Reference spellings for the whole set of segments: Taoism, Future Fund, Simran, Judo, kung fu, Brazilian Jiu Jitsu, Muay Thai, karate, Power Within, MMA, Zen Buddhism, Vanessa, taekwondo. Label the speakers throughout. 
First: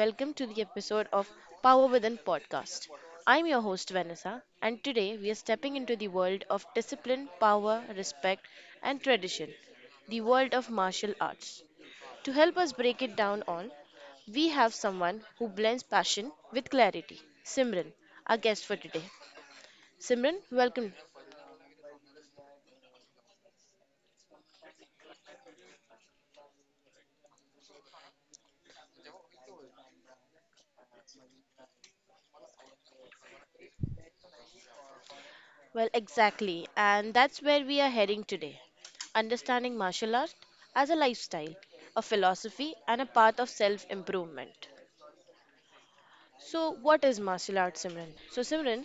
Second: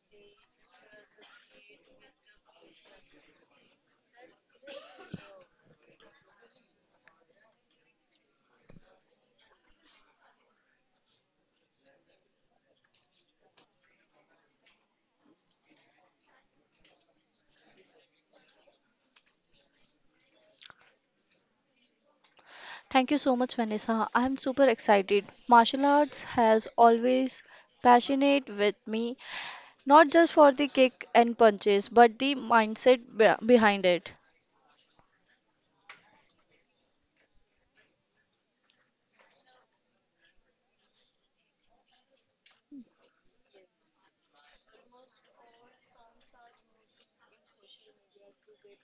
Speaker 1: welcome to the episode of Power Within podcast. I'm your host, Vanessa, and today we are stepping into the world of discipline, power, respect, and tradition, the world of martial arts. To help us break it down all, we have someone who blends passion with clarity, Simran, our guest for today. Simran, welcome.
Speaker 2: Thank you so much, Vanessa. I'm super excited. Martial arts has always passionate with me, not just for the kick and punches, but the mindset behind it.
Speaker 1: Well, exactly. And that's where we are heading today. Understanding martial art as a lifestyle, a philosophy, and a path of self improvement. So, what is martial art, Simran? So, Simran,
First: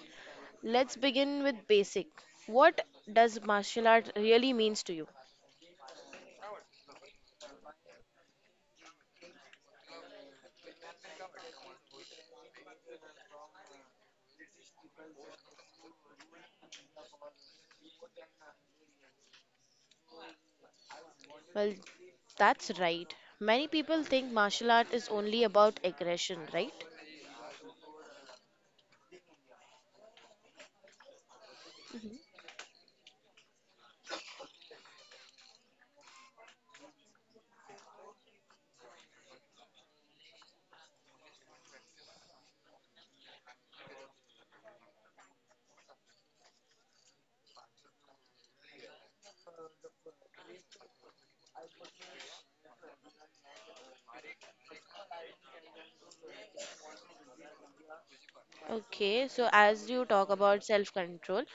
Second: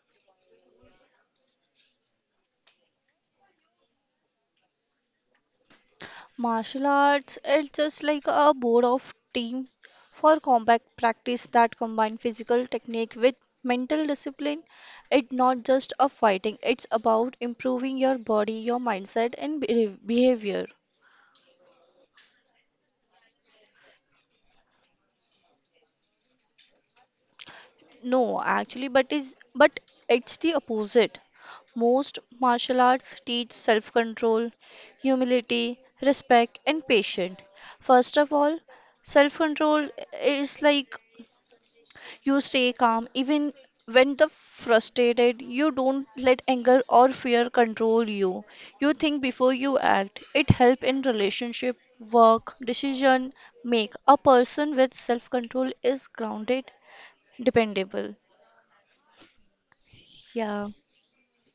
Speaker 1: let's begin with basic. What does martial art really means to you?
Speaker 2: Martial arts is just like a board of team for combat practice that combine physical technique with mental discipline. It's not just a fighting, it's about improving your body, your mindset, and behavior.
Speaker 1: Well, that's right. Many people think martial art is only about aggression, right?
Speaker 2: No, actually, but it's the opposite. Most martial arts teach self-control, humility, respect, and patience. First of all, self-control is like you stay calm even when the frustrated. You don't let anger or fear control you. You think before you act. It help in relationship, work, decision make. A person with self-control is grounded, dependable.
Speaker 1: Okay, so as you talk about
Speaker 2: Yeah.
Speaker 1: self-control,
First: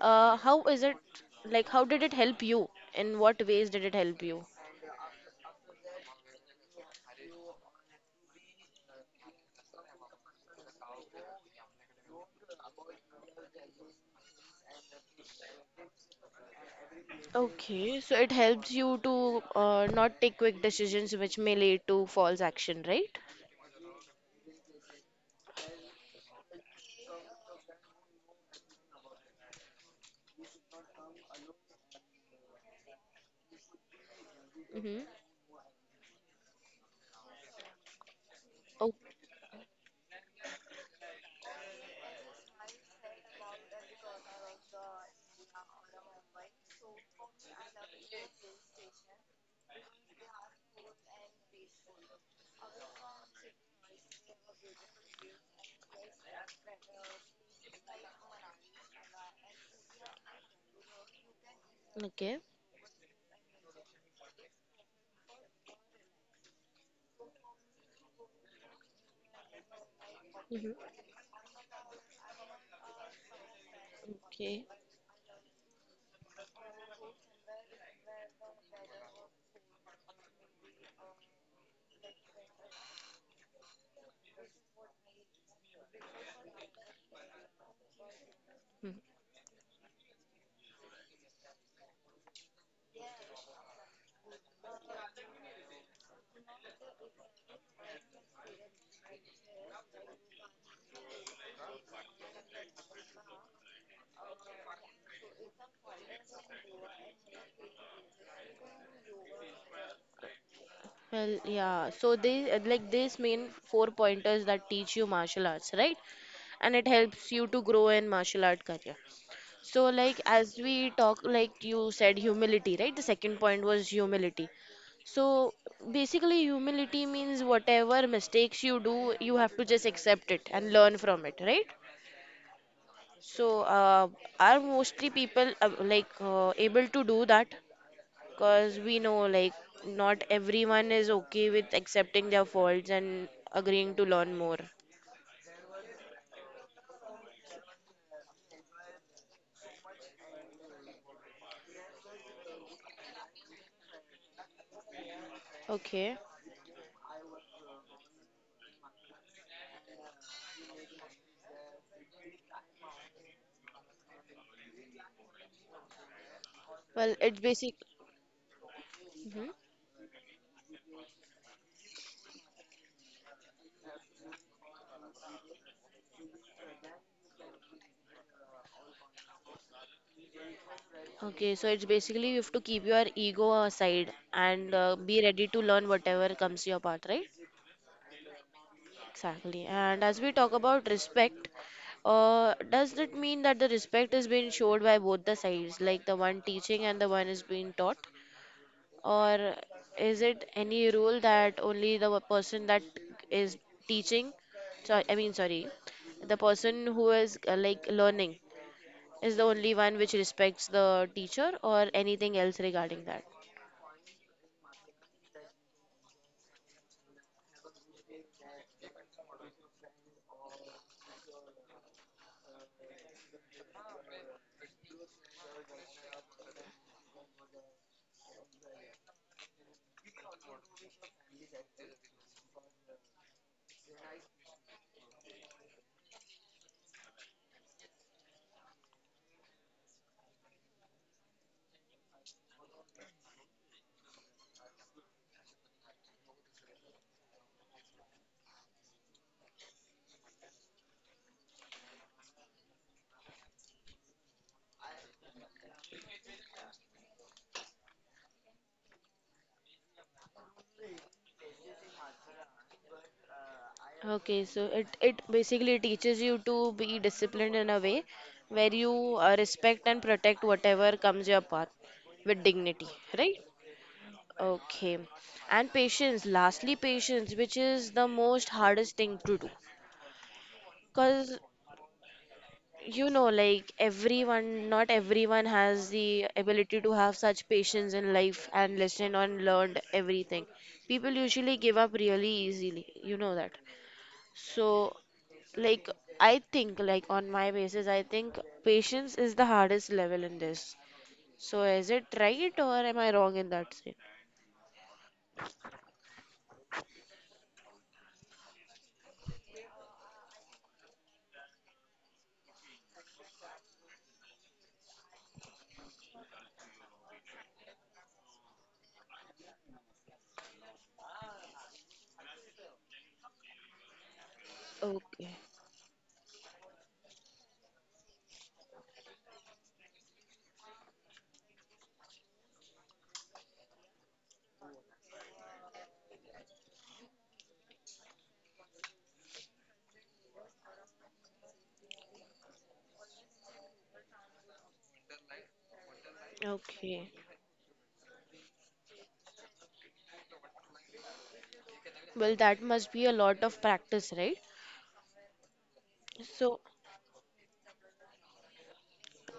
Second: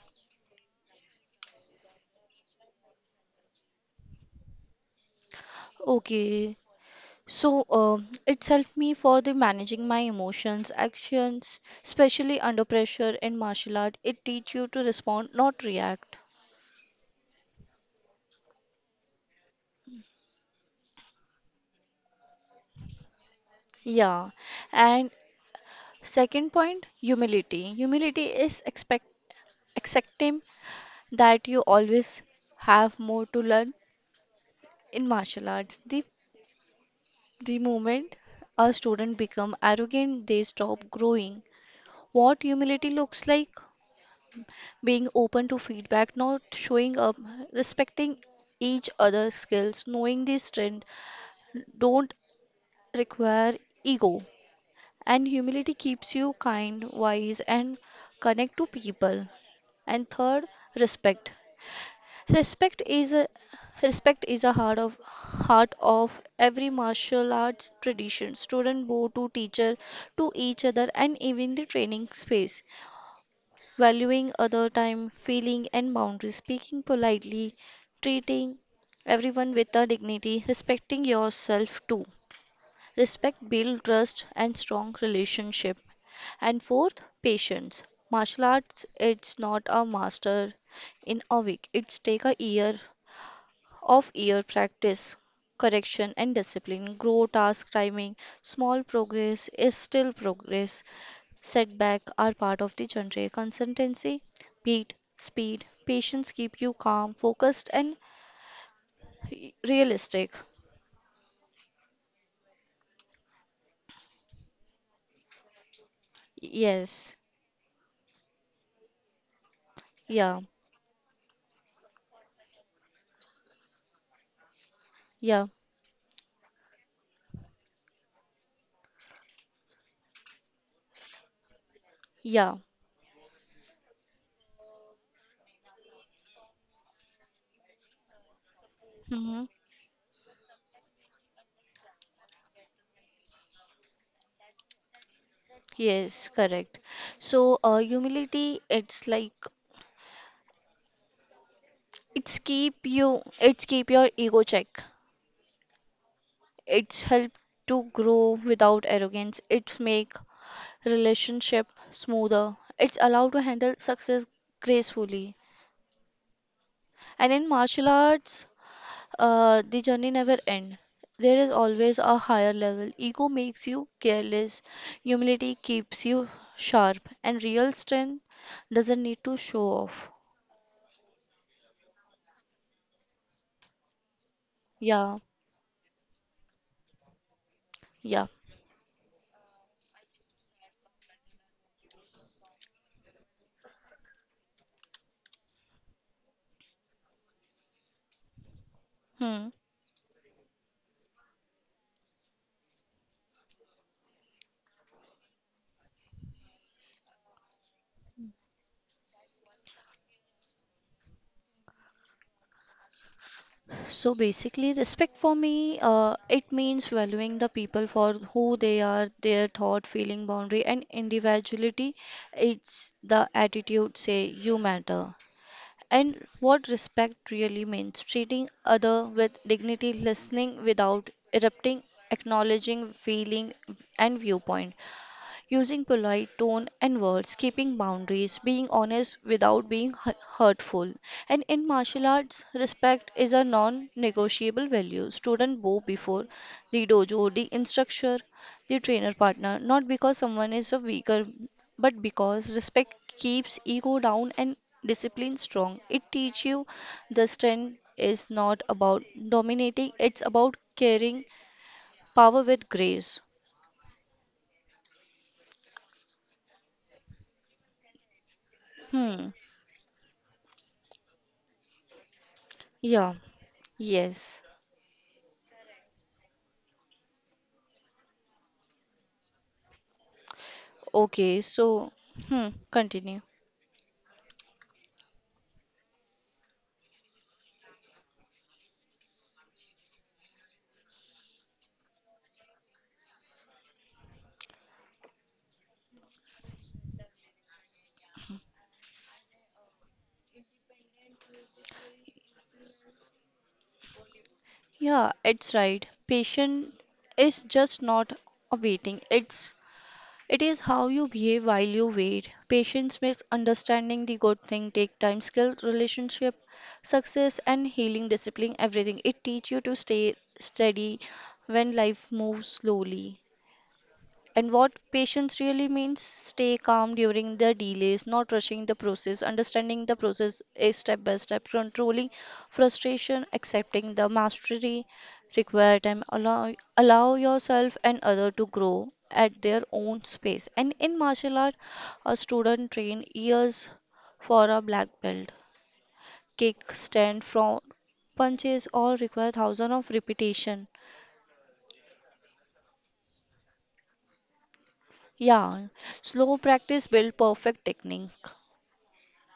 Speaker 1: how is it like how did it help you? In what ways did it help you?
Speaker 2: Okay, so it's helped me for the managing my emotions, actions, especially under pressure in martial art. It teach you to respond, not react.
Speaker 1: Okay, so it helps you to not take quick decisions which may lead to false action, right?
Speaker 2: Yeah, and second point, humility. Humility is expect accepting that you always have more to learn
Speaker 1: Mm-hmm.
Speaker 2: in martial arts. The moment a
Speaker 1: Oh,
Speaker 2: student become arrogant, they stop growing. What humility looks like? Being open to feedback, not showing up, respecting each other's skills, knowing the strength don't require ego. And humility keeps you kind, wise, and connect to people. And third, respect.
Speaker 1: okay.
Speaker 2: Respect is a Respect is a heart of every martial arts tradition. Student bow to teacher to each other
Speaker 1: Mm-hmm.
Speaker 2: and even the training space. Valuing
Speaker 1: Okay.
Speaker 2: other time, feeling and boundaries, speaking politely, treating everyone with a dignity, respecting yourself too. Respect build trust and strong relationship. And fourth, patience. Martial arts
Speaker 1: Mhm.
Speaker 2: it's not a master in a week. It's take a year of year practice, correction and discipline. Grow task timing, small progress is still progress. Setbacks are part of the genre consistency. Beat, speed, patience keep you calm, focused, and realistic.
Speaker 1: Well, yeah. So they like these main four pointers that teach you martial arts, right? And it
Speaker 2: Yes,
Speaker 1: helps you to grow in martial art career. So, like,
Speaker 2: yeah,
Speaker 1: as we talk, like you said, humility, right? The second point was humility.
Speaker 2: yeah,
Speaker 1: So, basically, humility means whatever mistakes you do, you have to just accept it and learn from it, right?
Speaker 2: yeah.
Speaker 1: So, are mostly people like able to do that? Because we know,
Speaker 2: Hmm.
Speaker 1: like, not everyone is okay with accepting their faults and agreeing to learn more.
Speaker 2: Yes, correct. So, humility, it's like it's keep you, it's keep your ego check.
Speaker 1: Okay.
Speaker 2: It's help to grow without arrogance. It's make relationship smoother. It's allowed to handle success gracefully.
Speaker 1: Well,
Speaker 2: And
Speaker 1: it's
Speaker 2: in
Speaker 1: basic.
Speaker 2: martial arts,
Speaker 1: Mhm.
Speaker 2: The journey never ends. There is always a higher level. Ego makes you careless, humility keeps you sharp, and real strength doesn't need to show off.
Speaker 1: Okay, so it's basically you have to keep your ego aside and
Speaker 2: Yeah,
Speaker 1: be ready to learn whatever comes your path, right?
Speaker 2: yeah.
Speaker 1: Exactly. And as we talk about respect, does that mean that the respect is being showed by both the sides, like the one teaching and the one is being taught?
Speaker 2: Hmm.
Speaker 1: Or is it any rule that only the person that is teaching, so, I mean, sorry, the person who is like learning is the only one which respects the teacher or anything else regarding that?
Speaker 2: So basically, respect for me, it means valuing the people for who they are, their thought, feeling, boundary, and individuality. It's the attitude, say, you matter. And what respect really means treating other with dignity, listening without erupting, acknowledging feeling and viewpoint, using polite tone and words, keeping boundaries, being honest without being hurtful. And in martial arts, respect is a non-negotiable value. Student bow before the dojo, the instructor, the trainer partner, not because someone is a weaker, but because respect keeps ego down and discipline strong. It teaches you the strength is not about dominating, it's about carrying power with grace.
Speaker 1: Okay, so it basically teaches you to be disciplined in a way where you
Speaker 2: Hmm.
Speaker 1: respect and protect whatever comes your path with dignity,
Speaker 2: Yeah.
Speaker 1: right?
Speaker 2: Yes.
Speaker 1: Okay. And patience, lastly, patience, which is the most hardest thing to do. Because
Speaker 2: Okay, so, hmm,
Speaker 1: you
Speaker 2: continue.
Speaker 1: know, like everyone, not everyone has the ability to have such patience in life and listen and learn everything. People usually give up really easily, you know that. So, like, I think, like, on my basis, I think patience is the hardest level in this. So, is it right or am I wrong in that sense?
Speaker 2: Yeah, it's right. Patient is just not a waiting. It is how you behave while you wait. Patience makes understanding the good thing take time, skill, relationship, success, and healing, discipline, everything. It teach you to stay steady when life moves slowly. And what
Speaker 1: Okay,
Speaker 2: patience really means stay calm during the delays, not rushing the process, understanding the process is step by step, controlling frustration, accepting the mastery required time, allow yourself and other to grow at their own space. And in martial art, a student train years for a black belt. Kick,
Speaker 1: okay.
Speaker 2: stand, front, punches all require thousands of repetition.
Speaker 1: Well, that must be a lot of practice, right?
Speaker 2: Yeah, slow
Speaker 1: So,
Speaker 2: practice build perfect technique.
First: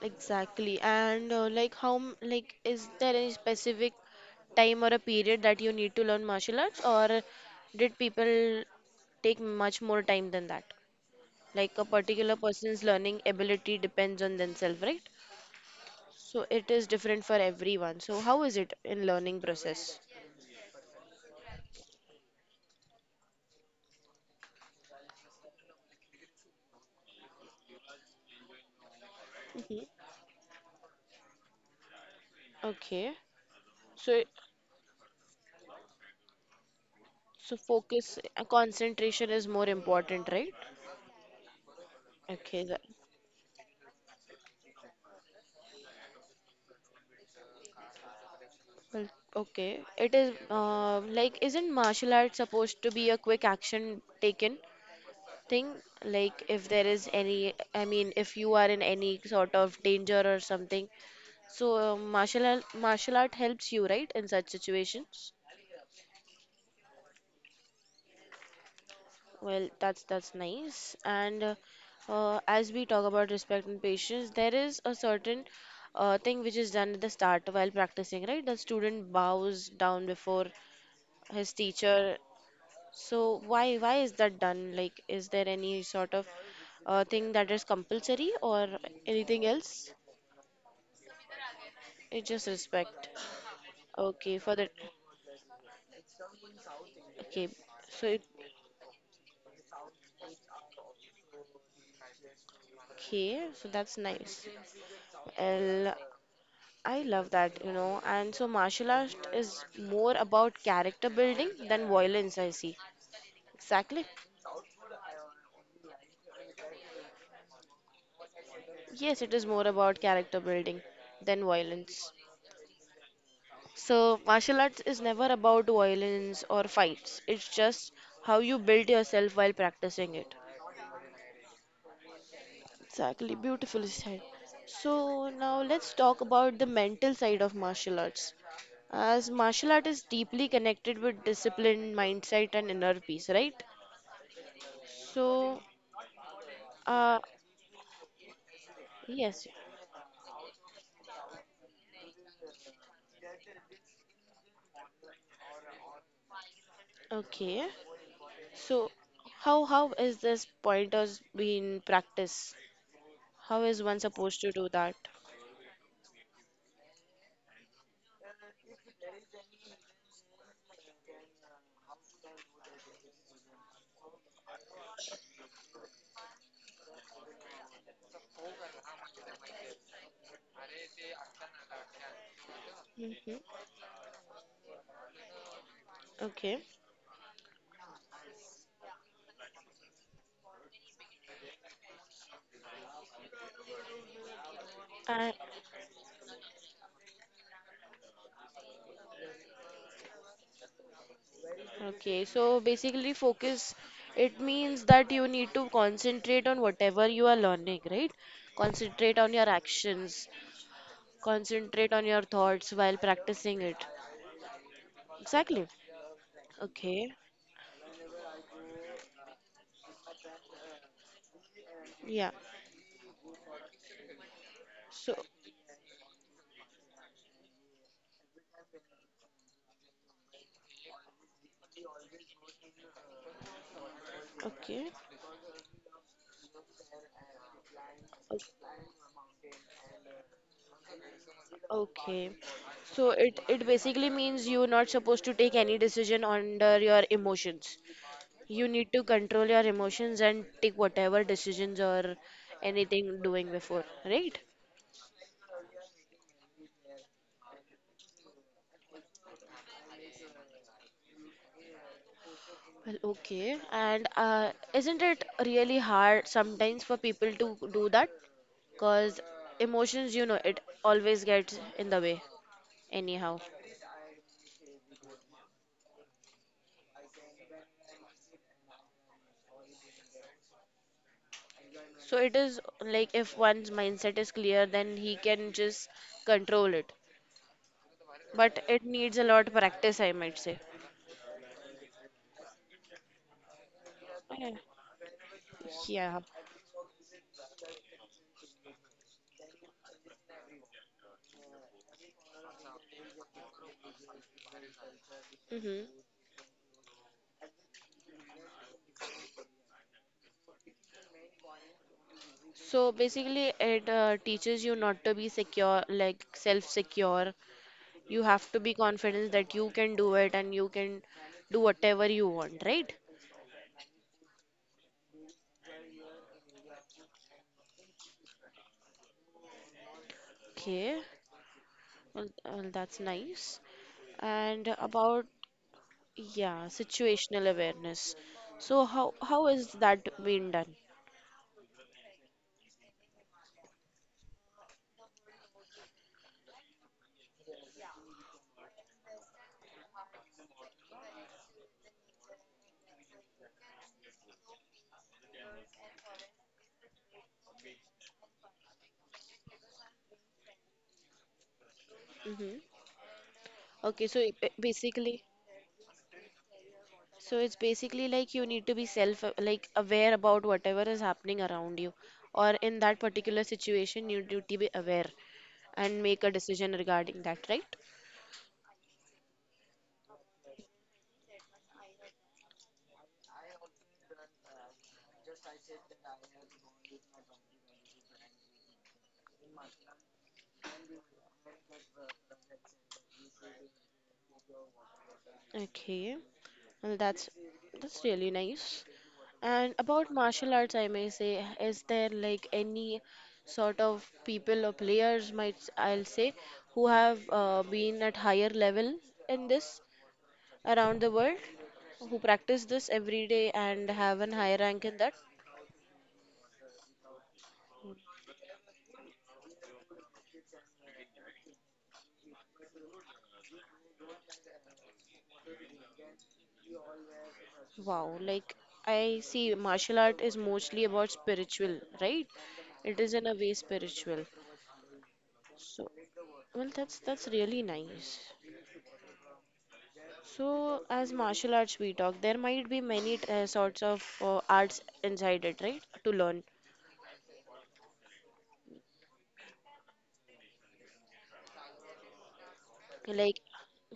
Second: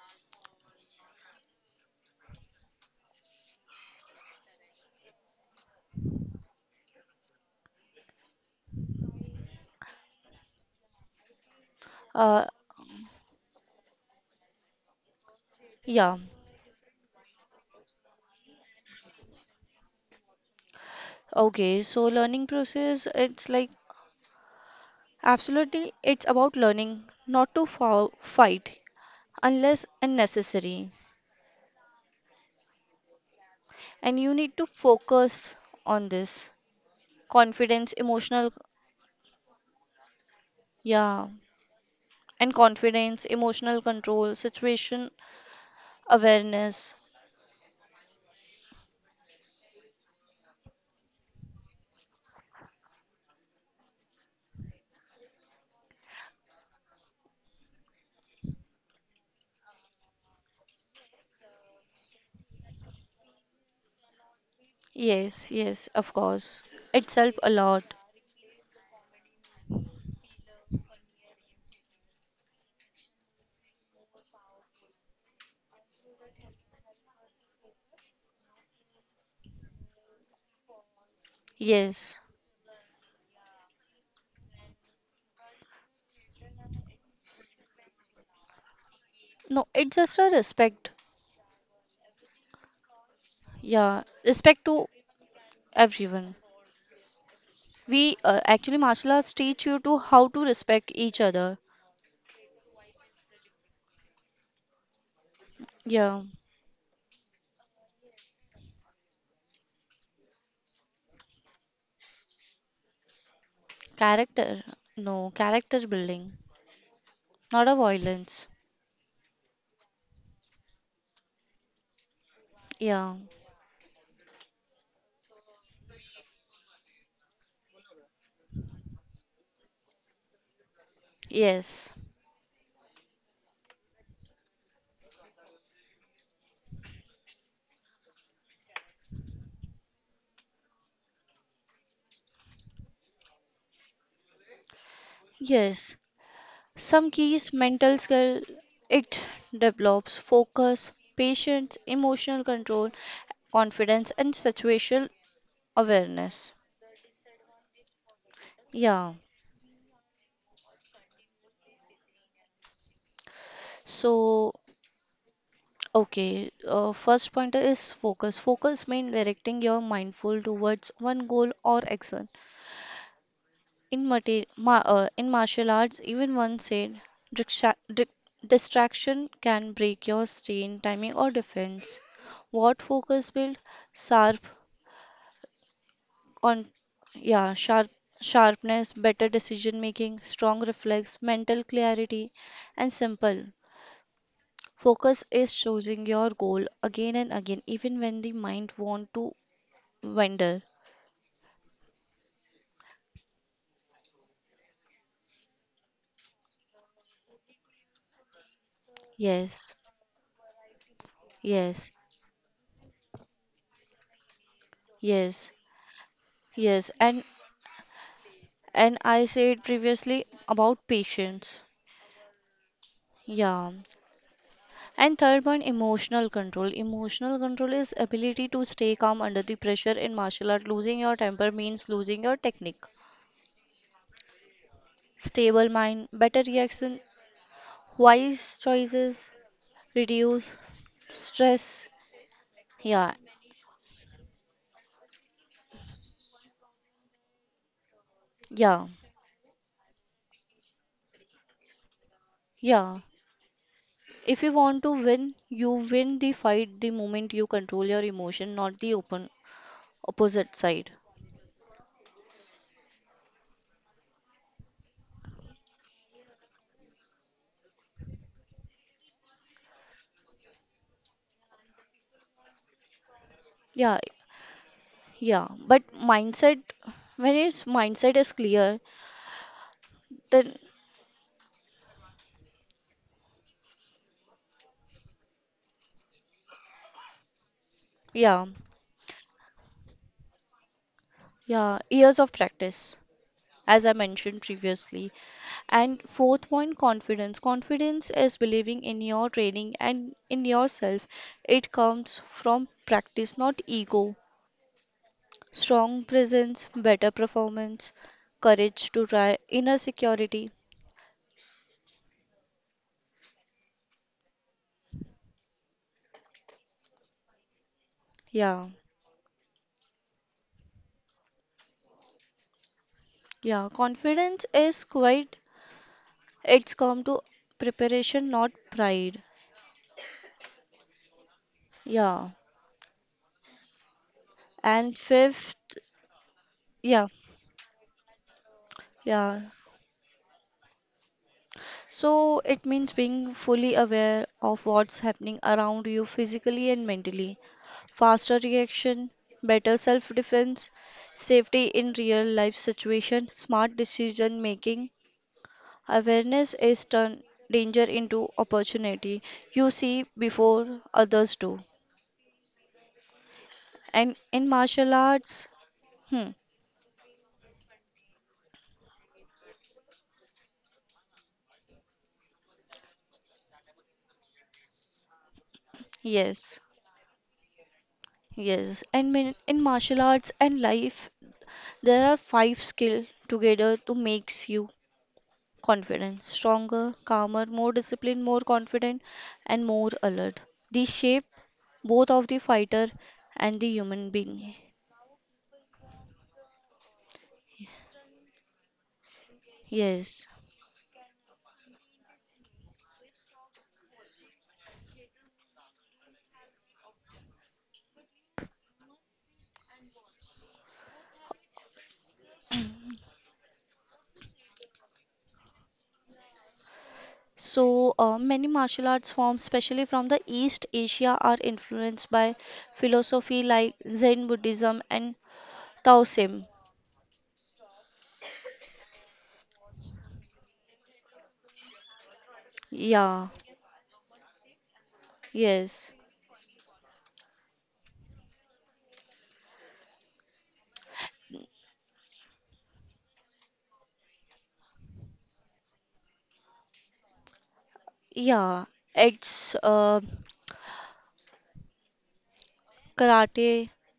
Speaker 1: exactly. And, like, how, like, is there any specific time or a period that you need to learn martial arts, or did people take much more time than that? Like, a particular
Speaker 2: Uh,
Speaker 1: person's learning ability depends on themselves, right?
Speaker 2: Yeah.
Speaker 1: So it is different for everyone. So how is it in learning process?
Speaker 2: Okay. So learning process, it's like absolutely, it's about learning not to fight unless
Speaker 1: Mhm.
Speaker 2: unnecessary.
Speaker 1: Okay.
Speaker 2: And
Speaker 1: So
Speaker 2: you need to focus on this.
Speaker 1: so
Speaker 2: Confidence,
Speaker 1: focus
Speaker 2: emotional,
Speaker 1: concentration is more important, right?
Speaker 2: yeah, and
Speaker 1: Okay, that-
Speaker 2: confidence, emotional control, situation awareness.
Speaker 1: Well, okay. It is like isn't martial art supposed to be a quick action taken thing? Like if there is any, I mean, if you are in any sort of danger or something. So martial art helps you, right, in such situation?
Speaker 2: Yes, yes, of course. It's help a lot.
Speaker 1: Well, that's nice. And as we talk about respect and patience, there is a certain thing which is done at the start while practicing, right? The student bows down before his
Speaker 2: Yes.
Speaker 1: teacher. So why is that done? Like, is there any sort of thing that is compulsory or anything
Speaker 2: No,
Speaker 1: else?
Speaker 2: it's just a respect.
Speaker 1: It's just respect.
Speaker 2: Yeah,
Speaker 1: Okay, for
Speaker 2: respect
Speaker 1: the
Speaker 2: to everyone.
Speaker 1: okay. So
Speaker 2: We
Speaker 1: it,
Speaker 2: actually martial arts teach you to how to respect each other.
Speaker 1: okay, so that's nice. Well,
Speaker 2: Yeah,
Speaker 1: I love that, you know. And so martial art is more about character building than violence, I see. Exactly.
Speaker 2: character. No, character building, not a violence.
Speaker 1: Yes, it is more about character building than violence.
Speaker 2: Yeah.
Speaker 1: So martial arts is never about violence or fights. It's just how you build yourself while practicing it.
Speaker 2: Yes.
Speaker 1: Exactly, beautifully said. So now let's talk about the mental side of martial arts. As martial art is deeply connected with discipline, mindset, and inner peace, right? So,
Speaker 2: Yes. Some
Speaker 1: Uh,
Speaker 2: keys mental skill it
Speaker 1: yes.
Speaker 2: develops focus, patience, emotional control, confidence and situational awareness.
Speaker 1: Okay. So,
Speaker 2: Yeah.
Speaker 1: how is this pointers being practiced? How is one supposed to
Speaker 2: So,
Speaker 1: do that?
Speaker 2: okay, first pointer is focus. Focus means directing your mindful towards one goal or action. In martial arts, even one said, "Dixa- di- distraction can break your strain, timing, or defense." What focus
Speaker 1: hmm
Speaker 2: build? Sharp
Speaker 1: Okay.
Speaker 2: on, yeah, sharp sharpness, better decision making, strong reflex, mental clarity, and simple. Focus
Speaker 1: And
Speaker 2: is choosing your goal again and again, even when the mind want to wander.
Speaker 1: okay, so basically focus it means that you need to concentrate on whatever you are learning, right? Concentrate on your
Speaker 2: Yes,
Speaker 1: actions, concentrate
Speaker 2: yes,
Speaker 1: on your thoughts while practicing it.
Speaker 2: yes,
Speaker 1: Exactly.
Speaker 2: yes.
Speaker 1: Okay.
Speaker 2: And I said previously about patience.
Speaker 1: Yeah.
Speaker 2: Yeah.
Speaker 1: So,
Speaker 2: And third one, emotional control. Emotional control is ability to stay calm under the pressure in martial art. Losing your temper means losing your technique.
Speaker 1: okay.
Speaker 2: Stable mind, better reaction, wise choices, reduce stress.
Speaker 1: Okay. So
Speaker 2: Yeah.
Speaker 1: it basically means you're not supposed to take any decision under your emotions. You
Speaker 2: Yeah.
Speaker 1: need to control your emotions and take whatever decisions or
Speaker 2: Yeah.
Speaker 1: anything doing before,
Speaker 2: If
Speaker 1: right?
Speaker 2: you want to win, you win the fight the moment you control your emotion, not the open opposite side.
Speaker 1: Well, okay. And isn't it really hard sometimes for people to do that? Because emotions, you know, it always gets in the way anyhow.
Speaker 2: Yeah, yeah, but mindset, when his mindset is clear, then
Speaker 1: So it is like if one's mindset is clear, then he can just control it, but
Speaker 2: yeah,
Speaker 1: it needs a lot of practice, I might say.
Speaker 2: yeah, years of practice, as I
Speaker 1: Yeah.
Speaker 2: mentioned previously.
Speaker 1: Yeah.
Speaker 2: And fourth point, confidence. Confidence is believing in your training and in yourself. It comes from practice, not ego.
Speaker 1: hmm
Speaker 2: Strong presence, better performance, courage to try, inner security.
Speaker 1: So basically, it teaches you not to be secure, like self-secure. You have to
Speaker 2: Yeah,
Speaker 1: be confident that you can do it and you can do whatever you want, right?
Speaker 2: yeah, confidence is quite, it's come to preparation, not pride.
Speaker 1: Okay, well,
Speaker 2: Yeah.
Speaker 1: well, that's nice. And
Speaker 2: And
Speaker 1: about,
Speaker 2: fifth,
Speaker 1: yeah,
Speaker 2: yeah,
Speaker 1: situational awareness. So how
Speaker 2: yeah.
Speaker 1: how is that being done?
Speaker 2: So it means being fully aware of what's happening around you physically and mentally. Faster reaction, better self defense, safety in real life situation, smart decision making. Awareness is turn danger into opportunity. You see before others do.
Speaker 1: hmm Okay,
Speaker 2: And
Speaker 1: so it-
Speaker 2: in
Speaker 1: it
Speaker 2: martial
Speaker 1: basically,
Speaker 2: arts, hmm,
Speaker 1: so it's basically like you need to be self like aware about whatever is happening around you or in that particular situation you need to be aware and make a
Speaker 2: yes.
Speaker 1: decision regarding that, right?
Speaker 2: Yes, and in martial arts and life there are five skills together to makes you confident, stronger, calmer, more disciplined, more confident, and more alert. These shape both of the fighter and the human being.
Speaker 1: Okay. Well, that's really nice. And about
Speaker 2: Yes.
Speaker 1: martial arts, I may say, is there like any sort of people or players might I'll say who have been at higher level in this around the world, who practice this every day and have an high rank in that?
Speaker 2: So many martial arts forms, especially from the East Asia, are influenced by philosophy like Zen Buddhism and Taoism.
Speaker 1: Wow, like I see martial art is mostly about spiritual, right? It is in
Speaker 2: Yeah.
Speaker 1: a way spiritual. So,
Speaker 2: Yes.
Speaker 1: well, that's really nice. So, as martial arts we talk, there might be many sorts of arts inside it, right? To learn.
Speaker 2: Yeah, it's
Speaker 1: Like,
Speaker 2: karate,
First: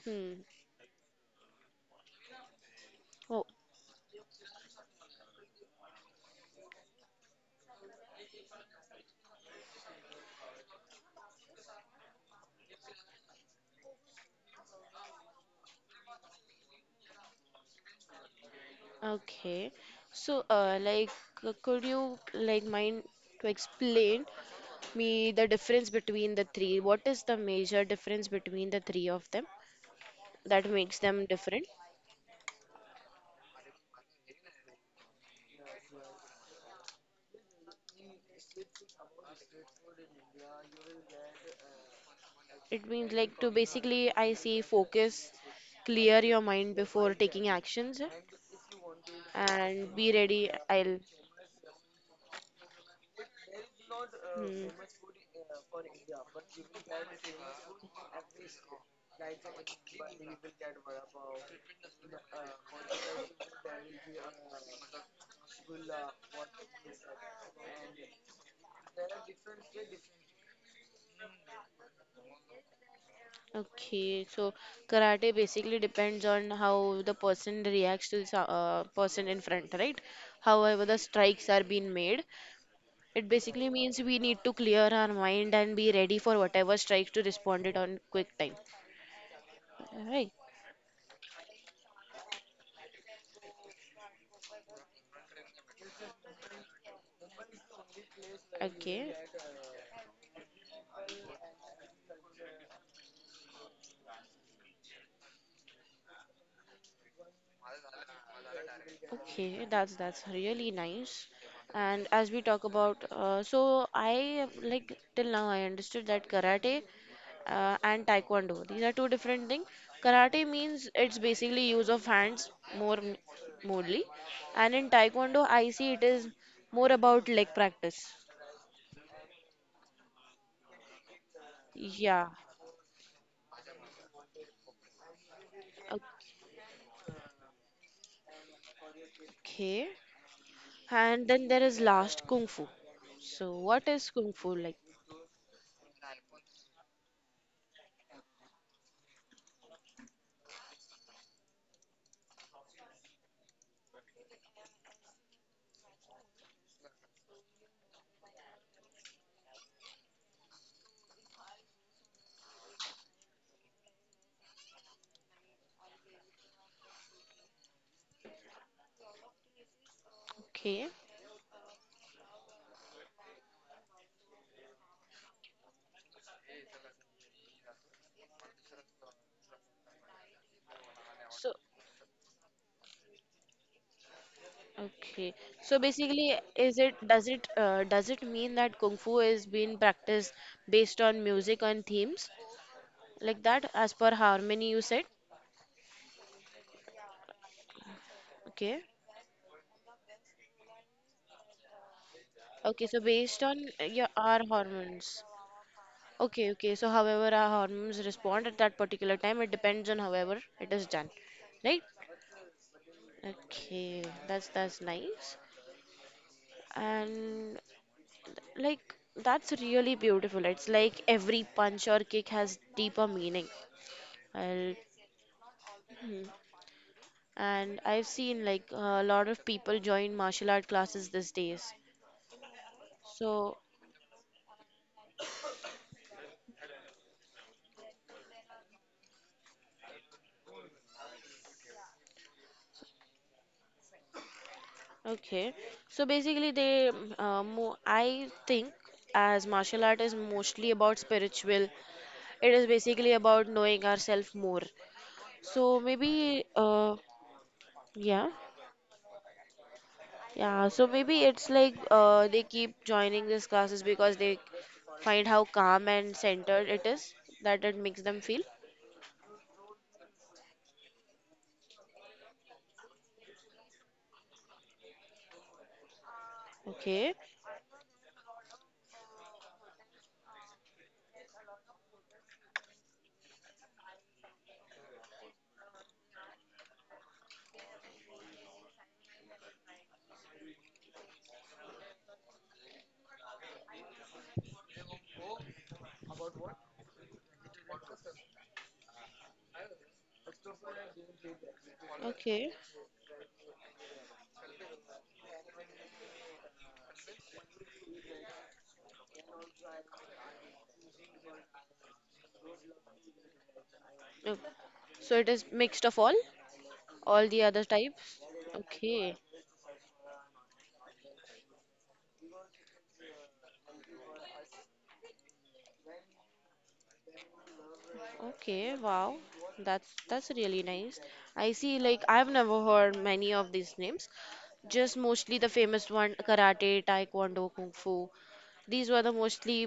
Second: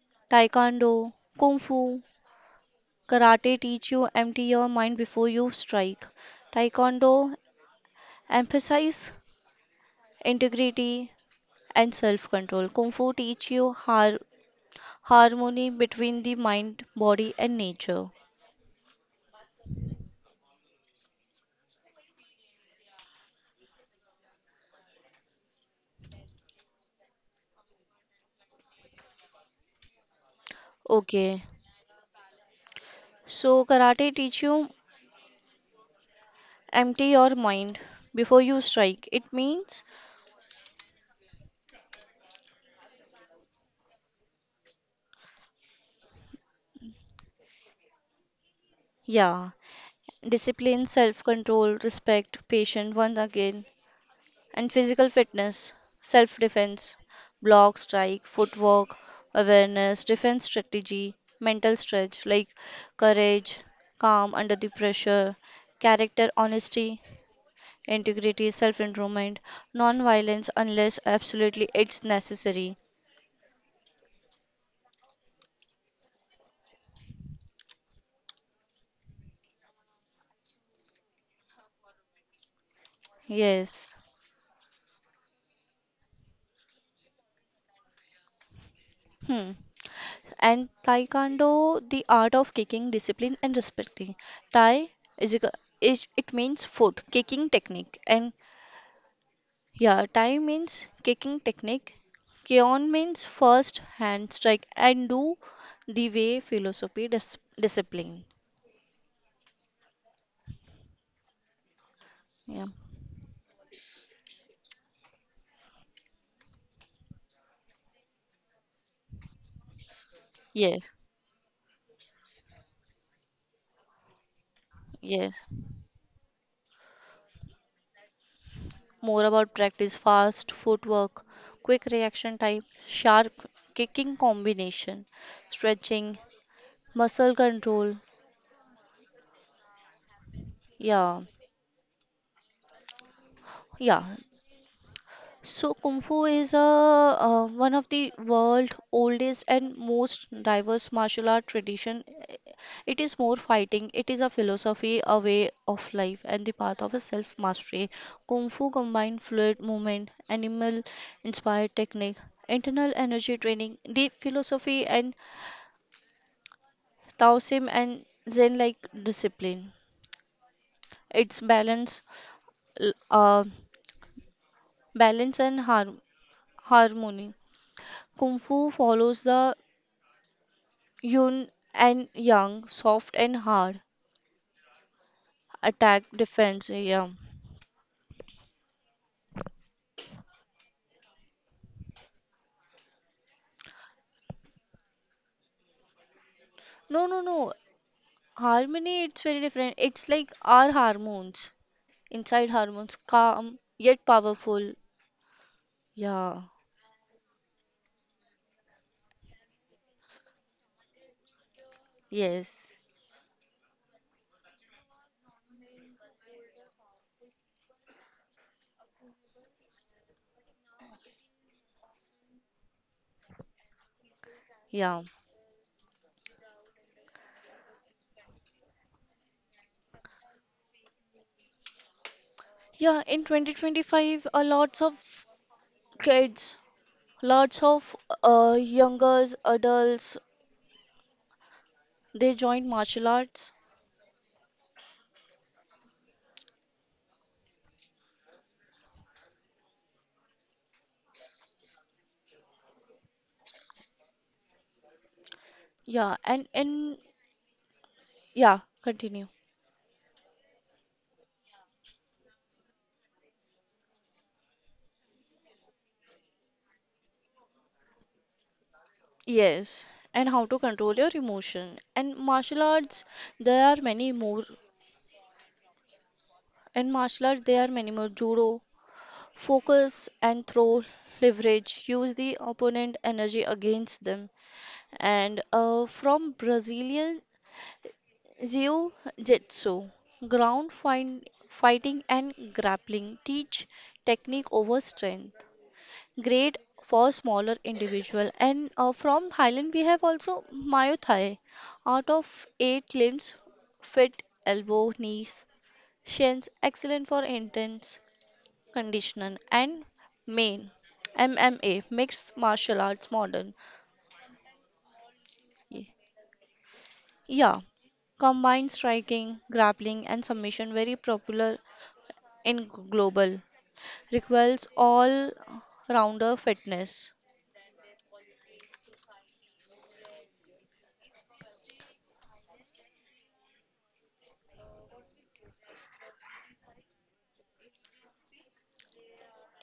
Speaker 1: hmm.
Speaker 2: taekwondo, kung fu.
Speaker 1: Oh,
Speaker 2: Karate teach you empty your mind before you strike. Taekwondo emphasize integrity and self-control. Kung Fu teach you harmony between the mind, body and nature.
Speaker 1: okay. So, like, could you like mind to explain me the difference between the three? What is the major difference between the three of them that makes them
Speaker 2: Okay.
Speaker 1: different?
Speaker 2: So karate teach you empty your mind before you strike. It means
Speaker 1: It means like to basically I say focus, clear your mind before taking actions
Speaker 2: yeah,
Speaker 1: and be ready.
Speaker 2: discipline, self-control, respect, patience once again and physical fitness, self defense, block strike, footwork, awareness, defense strategy, mental stretch like courage, calm under the pressure,
Speaker 1: I'll
Speaker 2: character honesty,
Speaker 1: hmm.
Speaker 2: integrity, self improvement, non violence unless absolutely it's necessary.
Speaker 1: Okay, so karate basically depends on how the person reacts to the person in front, right? However, the strikes are being made. It basically
Speaker 2: Yes.
Speaker 1: means we need to clear our mind and be ready for whatever strikes to respond it on quick time.
Speaker 2: Hmm.
Speaker 1: Right.
Speaker 2: And Taekwondo, the art of kicking, discipline, and respecting. Tai is, a- is it means foot kicking technique, and
Speaker 1: Okay.
Speaker 2: yeah, tai means kicking technique, kion means first hand strike, and do the way philosophy discipline.
Speaker 1: Okay, that's really nice. And as we talk
Speaker 2: Yeah.
Speaker 1: about, so I like till now I understood that karate and taekwondo. These are two different things. Karate means
Speaker 2: Yes,
Speaker 1: it's basically use of hands more mostly, and in
Speaker 2: yes.
Speaker 1: taekwondo I see it is more about leg practice.
Speaker 2: More about practice fast footwork, quick
Speaker 1: Yeah.
Speaker 2: reaction type, sharp kicking combination, stretching, muscle control.
Speaker 1: Okay.
Speaker 2: Yeah,
Speaker 1: And then there is last kung fu. So what is
Speaker 2: yeah.
Speaker 1: kung fu like?
Speaker 2: So, Kung Fu is a, one of the world's oldest and most diverse martial art tradition. It is more fighting. It is a philosophy, a way of life, and the path of a self-mastery. Kung Fu combines fluid movement, animal-inspired technique, internal energy training, deep philosophy, and Taoism and Zen-like discipline.
Speaker 1: Okay.
Speaker 2: Its balance, l- uh, balance and harmony. Kung Fu follows the
Speaker 1: So
Speaker 2: Yoon and Yang, soft and hard,
Speaker 1: okay. So
Speaker 2: attack,
Speaker 1: basically,
Speaker 2: defense.
Speaker 1: is it
Speaker 2: Yeah.
Speaker 1: does it does it mean that kung fu is being practiced based on music and themes like that as per harmony you said?
Speaker 2: No, no, no.
Speaker 1: Okay.
Speaker 2: Harmony, it's very different. It's like our hormones, inside
Speaker 1: Okay. So
Speaker 2: hormones,
Speaker 1: based on
Speaker 2: calm
Speaker 1: your
Speaker 2: yet
Speaker 1: our
Speaker 2: powerful.
Speaker 1: hormones. Okay.
Speaker 2: Yeah.
Speaker 1: Okay. So however our hormones respond at that particular time, it depends on however it is done, right?
Speaker 2: Yes.
Speaker 1: Okay. That's nice. And like that's really beautiful. It's like every punch or kick has deeper meaning. I'll
Speaker 2: Yeah.
Speaker 1: Mhm. And I've seen like a lot of people join martial art classes these days.
Speaker 2: Yeah. In
Speaker 1: So,
Speaker 2: 2025, a lots of kids, lots of youngers, adults, they join martial arts.
Speaker 1: okay. So basically, they, mm, mo I think as martial art is mostly about spiritual, it is basically about knowing ourselves more. So
Speaker 2: Yeah.
Speaker 1: maybe,
Speaker 2: And and
Speaker 1: yeah,
Speaker 2: yeah. Continue.
Speaker 1: yeah. So maybe it's like they keep joining these classes because they find how calm and centered it is that it makes them feel.
Speaker 2: Yes, and how to control your emotion. And martial arts, there are many more. And
Speaker 1: Okay.
Speaker 2: martial arts, there are many more. Judo, focus and throw, leverage, use the opponent energy against them. And from Brazilian Jiu Jitsu, ground find, fighting and grappling teach technique over strength. Great for smaller individual. And from Thailand, we have also Mayo Thai. Out of
Speaker 1: Okay.
Speaker 2: eight limbs, fit elbow, knees, shins, excellent for intense conditioning. And main MMA, mixed martial arts, modern.
Speaker 1: Oh, so it is mixed of
Speaker 2: Y-
Speaker 1: all the other
Speaker 2: Yeah,
Speaker 1: types.
Speaker 2: combined
Speaker 1: Okay.
Speaker 2: striking, grappling, and submission, very popular in global. Requires all rounder fitness.
Speaker 1: Okay, wow. That's really nice. I see like I've never heard many of these names. Just mostly the famous one karate, taekwondo, kung fu. These were the mostly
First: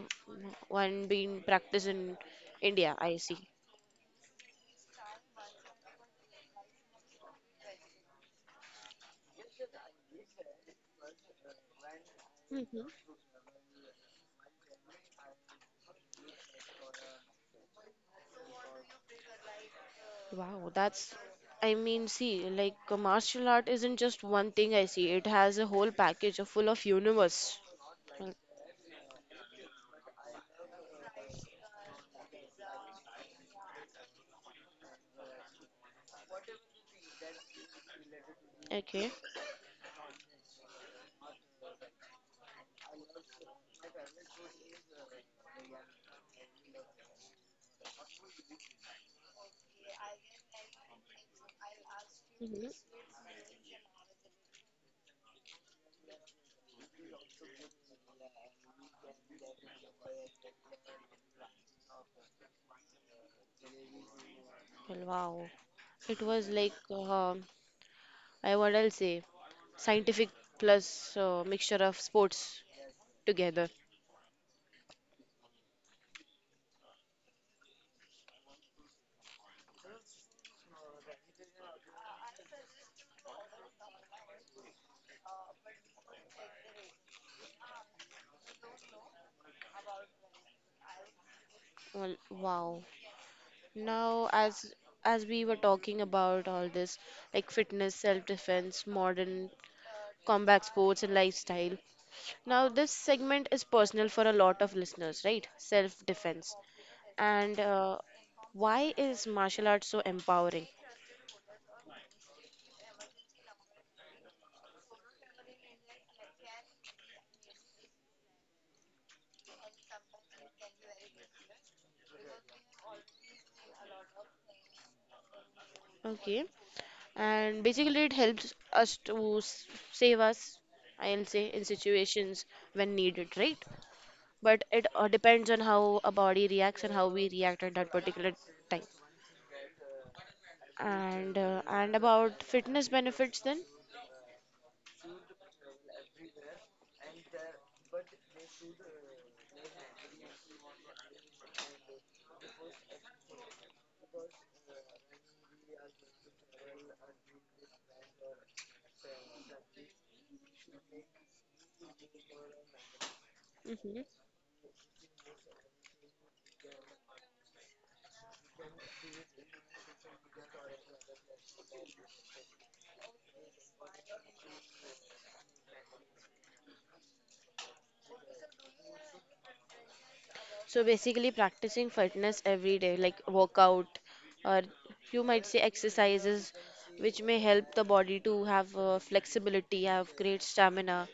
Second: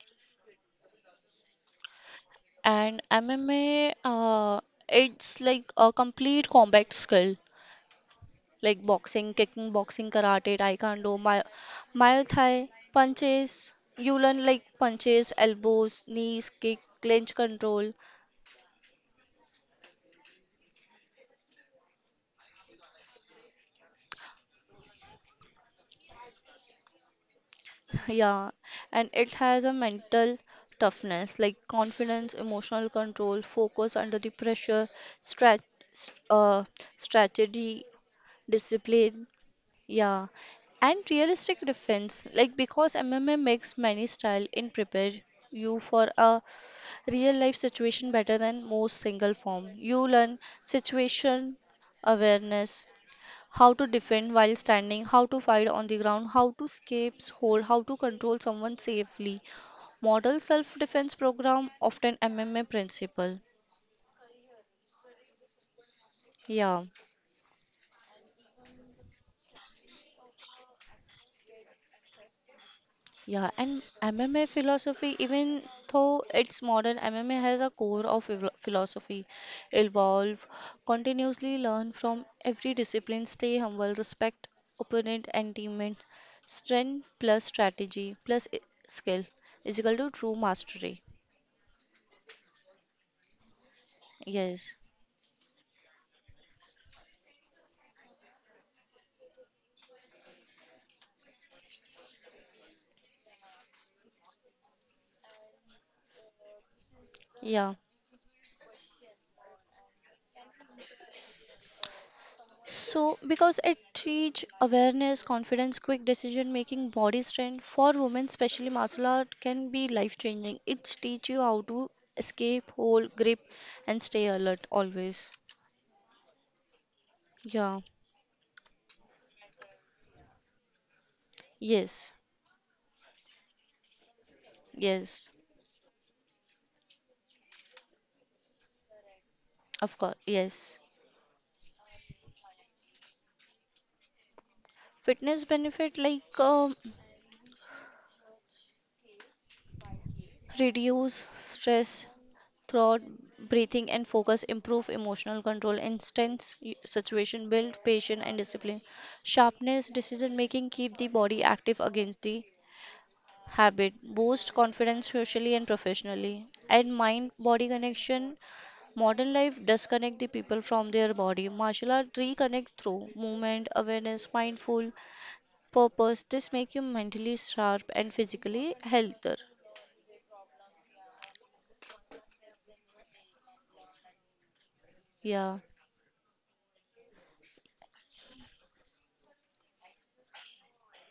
Speaker 1: one being practiced in India,
Speaker 2: And
Speaker 1: I see.
Speaker 2: MMA, it's like a complete combat skill, like boxing, kicking, boxing, karate, taekwondo, my thai
Speaker 1: hmm
Speaker 2: punches. You learn like punches, elbows, knees, kick, clinch control.
Speaker 1: Wow, that's, I mean, see, like martial art isn't just one thing I see. It has a whole package of full of universe. Well,
Speaker 2: Yeah, and it has a mental toughness, like confidence, emotional control, focus under the pressure, strat, uh, strategy,
Speaker 1: okay.
Speaker 2: discipline. Yeah, and realistic defense, like because MMA makes many style in prepare you for a real life situation better than most single form. You learn situation awareness,
Speaker 1: hmm
Speaker 2: how to defend while standing, how to fight on the ground, how to escape, hold, how to control someone safely. Model self defense program often MMA principle.
Speaker 1: Well, wow. It was like,
Speaker 2: Yeah.
Speaker 1: I what I'll say, scientific plus mixture of sports
Speaker 2: Yeah,
Speaker 1: together.
Speaker 2: and MMA philosophy, even though it's modern, MMA has a core of philosophy. Evolve, continuously learn from every discipline, stay humble, respect opponent and teammate, strength plus strategy plus skill is equal to true mastery.
Speaker 1: Well, wow. Now,
Speaker 2: Yes,
Speaker 1: As we were talking about all this, like fitness, self-defense, modern combat sports, and lifestyle, now, this segment is personal for a lot of listeners, right? Self defense. And
Speaker 2: yeah.
Speaker 1: why is martial arts so empowering?
Speaker 2: So, because it teach awareness, confidence, quick decision making, body strength for women, especially martial art can be life changing. It teach you how to escape, hold grip, and stay alert always.
Speaker 1: Okay. And
Speaker 2: Yeah.
Speaker 1: basically, it helps us to save us, I'll say, in
Speaker 2: Yes.
Speaker 1: situations when needed, right? But it
Speaker 2: Yes.
Speaker 1: depends on how a body reacts and how we react at that particular time.
Speaker 2: Of course. Yes.
Speaker 1: And about fitness benefits, then?
Speaker 2: Fitness benefit like reduce stress throughout breathing and focus improve emotional control instance situation build patience and discipline sharpness decision making keep the body active against the habit
Speaker 1: Mm-hmm.
Speaker 2: boost confidence socially and professionally and mind body connection modern life disconnect the people from their body martial art reconnect through movement awareness mindful purpose this make you mentally sharp and physically healthier
Speaker 1: So basically, practicing fitness every day, like workout, or you might say
Speaker 2: yeah
Speaker 1: exercises, which may help the body to have flexibility, have great stamina.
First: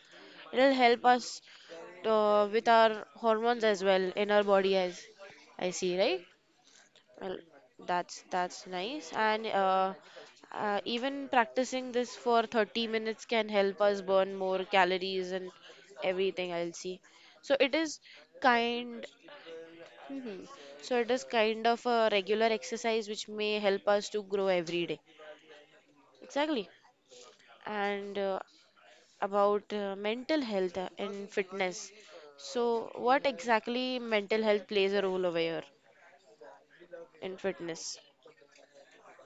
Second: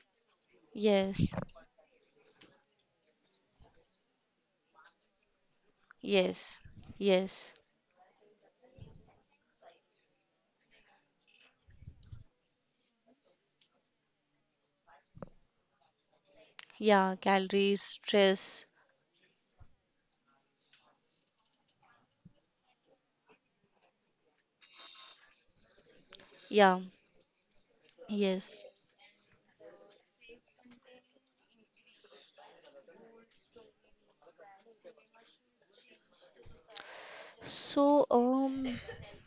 Speaker 1: It'll help
Speaker 2: yes
Speaker 1: us with our hormones as well in our body, as I see, right?
Speaker 2: yes,
Speaker 1: Well,
Speaker 2: yes,
Speaker 1: that's nice. And even practicing this for 30 minutes can help us burn more calories and everything I'll see.
Speaker 2: yeah,
Speaker 1: So it
Speaker 2: calories,
Speaker 1: is
Speaker 2: stress,
Speaker 1: kind Mhm. So it is kind of a regular exercise which may help us to grow every day. Exactly.
Speaker 2: yeah,
Speaker 1: And
Speaker 2: yes.
Speaker 1: about mental health and fitness. So what exactly mental health plays a role over here in fitness?
Speaker 2: So,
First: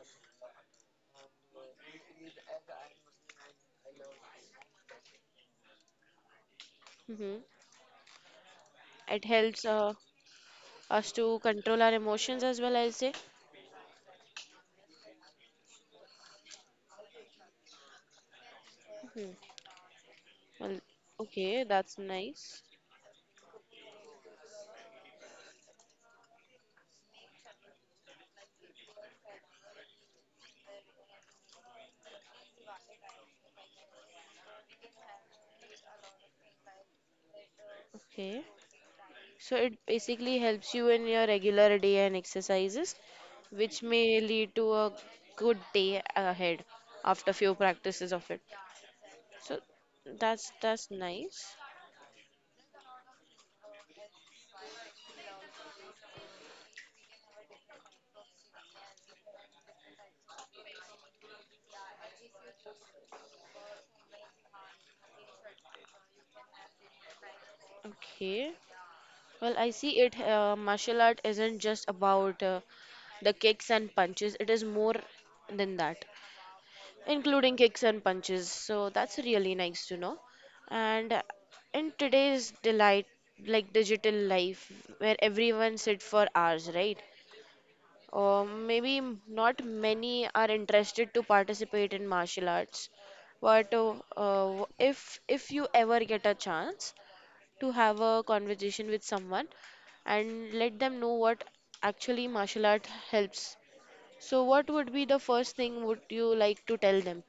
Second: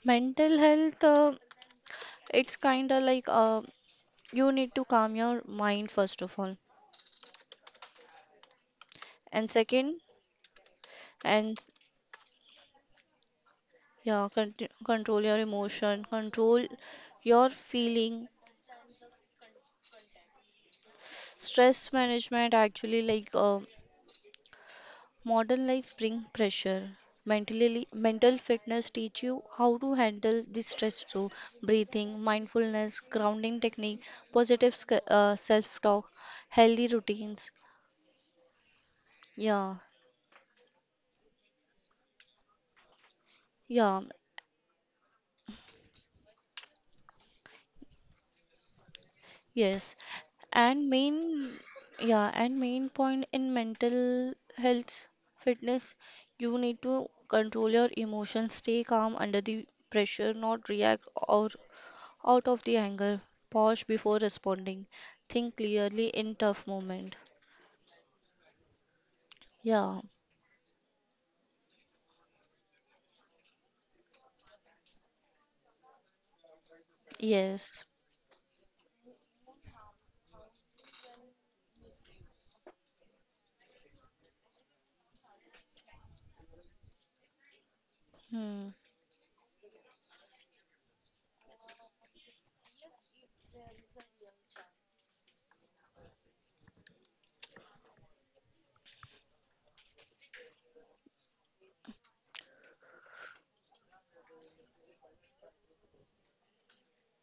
Speaker 2: mental health, it's kind of like you need to calm your mind first of all,
Speaker 1: hmm It
Speaker 2: and
Speaker 1: helps
Speaker 2: second,
Speaker 1: us to
Speaker 2: and s-
Speaker 1: control our emotions as well, I'll say.
Speaker 2: yeah, con control your emotion, control your feeling.
Speaker 1: hmm Well, okay,
Speaker 2: Stress
Speaker 1: that's
Speaker 2: management
Speaker 1: nice.
Speaker 2: actually like modern life bring pressure. Mentally, mental fitness teach you how to handle the stress through breathing, mindfulness, grounding technique, positive self-talk, healthy routines.
Speaker 1: Okay. So it
Speaker 2: Yeah,
Speaker 1: basically helps you in your regular day and exercises, which
Speaker 2: yeah,
Speaker 1: may lead to a good day ahead after few practices of it. So
Speaker 2: yes. And
Speaker 1: that's
Speaker 2: main,
Speaker 1: nice.
Speaker 2: yeah, and main point in mental health fitness, you need to control your emotions, stay calm under the pressure, not react or out of the anger, pause before responding. Think clearly in tough moment.
Speaker 1: Okay. Well, I
Speaker 2: Yeah,
Speaker 1: see it. Martial art isn't just about the kicks and punches. It is more than that, including kicks
Speaker 2: yes.
Speaker 1: and punches. So that's really nice to know. And in today's delight, like digital life, where everyone sit for hours, right? Or
Speaker 2: Hmm.
Speaker 1: maybe not many are interested to participate in martial arts. But if you ever get a chance to have a conversation with someone and let them know what actually martial art helps so, what would be the first thing would you like to tell them?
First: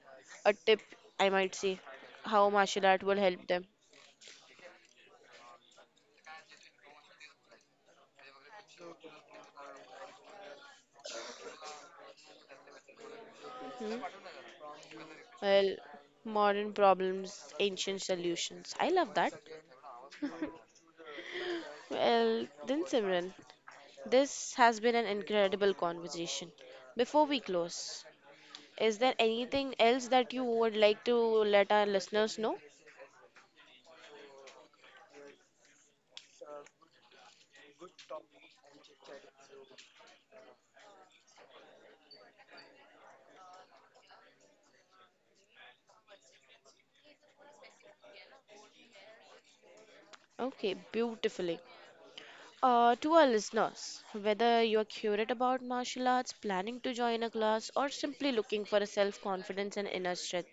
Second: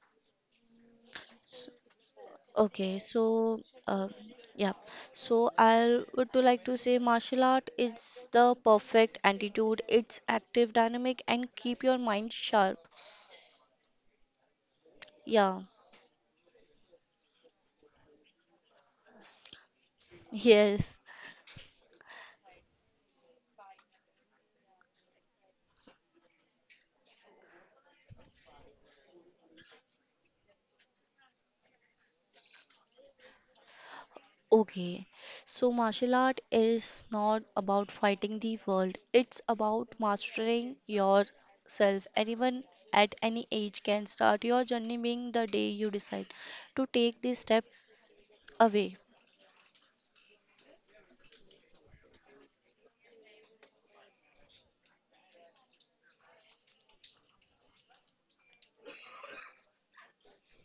Speaker 1: A tip, I might
Speaker 2: S-
Speaker 1: say, how martial
Speaker 2: Okay,
Speaker 1: art will help
Speaker 2: so
Speaker 1: them.
Speaker 2: yeah, so I would to like to say martial art is the perfect attitude. It's active, dynamic, and keep your mind sharp.
Speaker 1: Hmm?
Speaker 2: Yeah,
Speaker 1: Well, modern problems, ancient solutions. I love that.
Speaker 2: yes.
Speaker 1: Well, then Simran, this has been an incredible conversation. Before we close, is there anything else that you would like to let our listeners know?
Speaker 2: Okay, so martial art is not about fighting the world, it's about mastering yourself. Anyone at any age can start your journey being the day you decide to take this step away.
Speaker 1: Okay, beautifully. To our listeners, whether you are curious about martial arts, planning to join a class, or simply looking for a self confidence and inner strength,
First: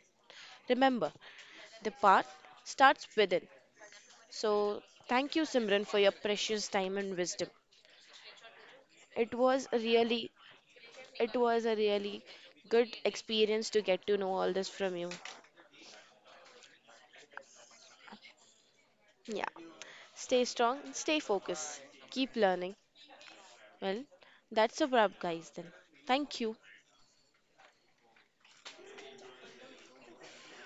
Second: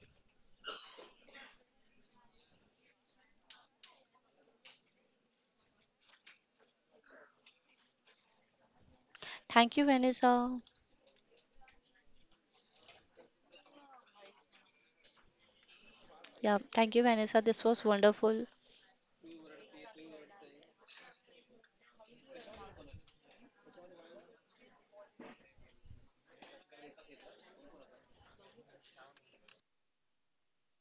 Speaker 1: remember the path starts within. So, thank you, Simran, for your precious time and wisdom. It was
Speaker 2: Thank
Speaker 1: a
Speaker 2: you,
Speaker 1: really,
Speaker 2: Vanessa.
Speaker 1: it was a really good experience to get to know all this from you.
Speaker 2: Yeah, thank you, Vanessa. This was wonderful.
Speaker 1: Yeah, stay strong, stay focused, keep learning. Well, that's a wrap, guys. Then, thank you.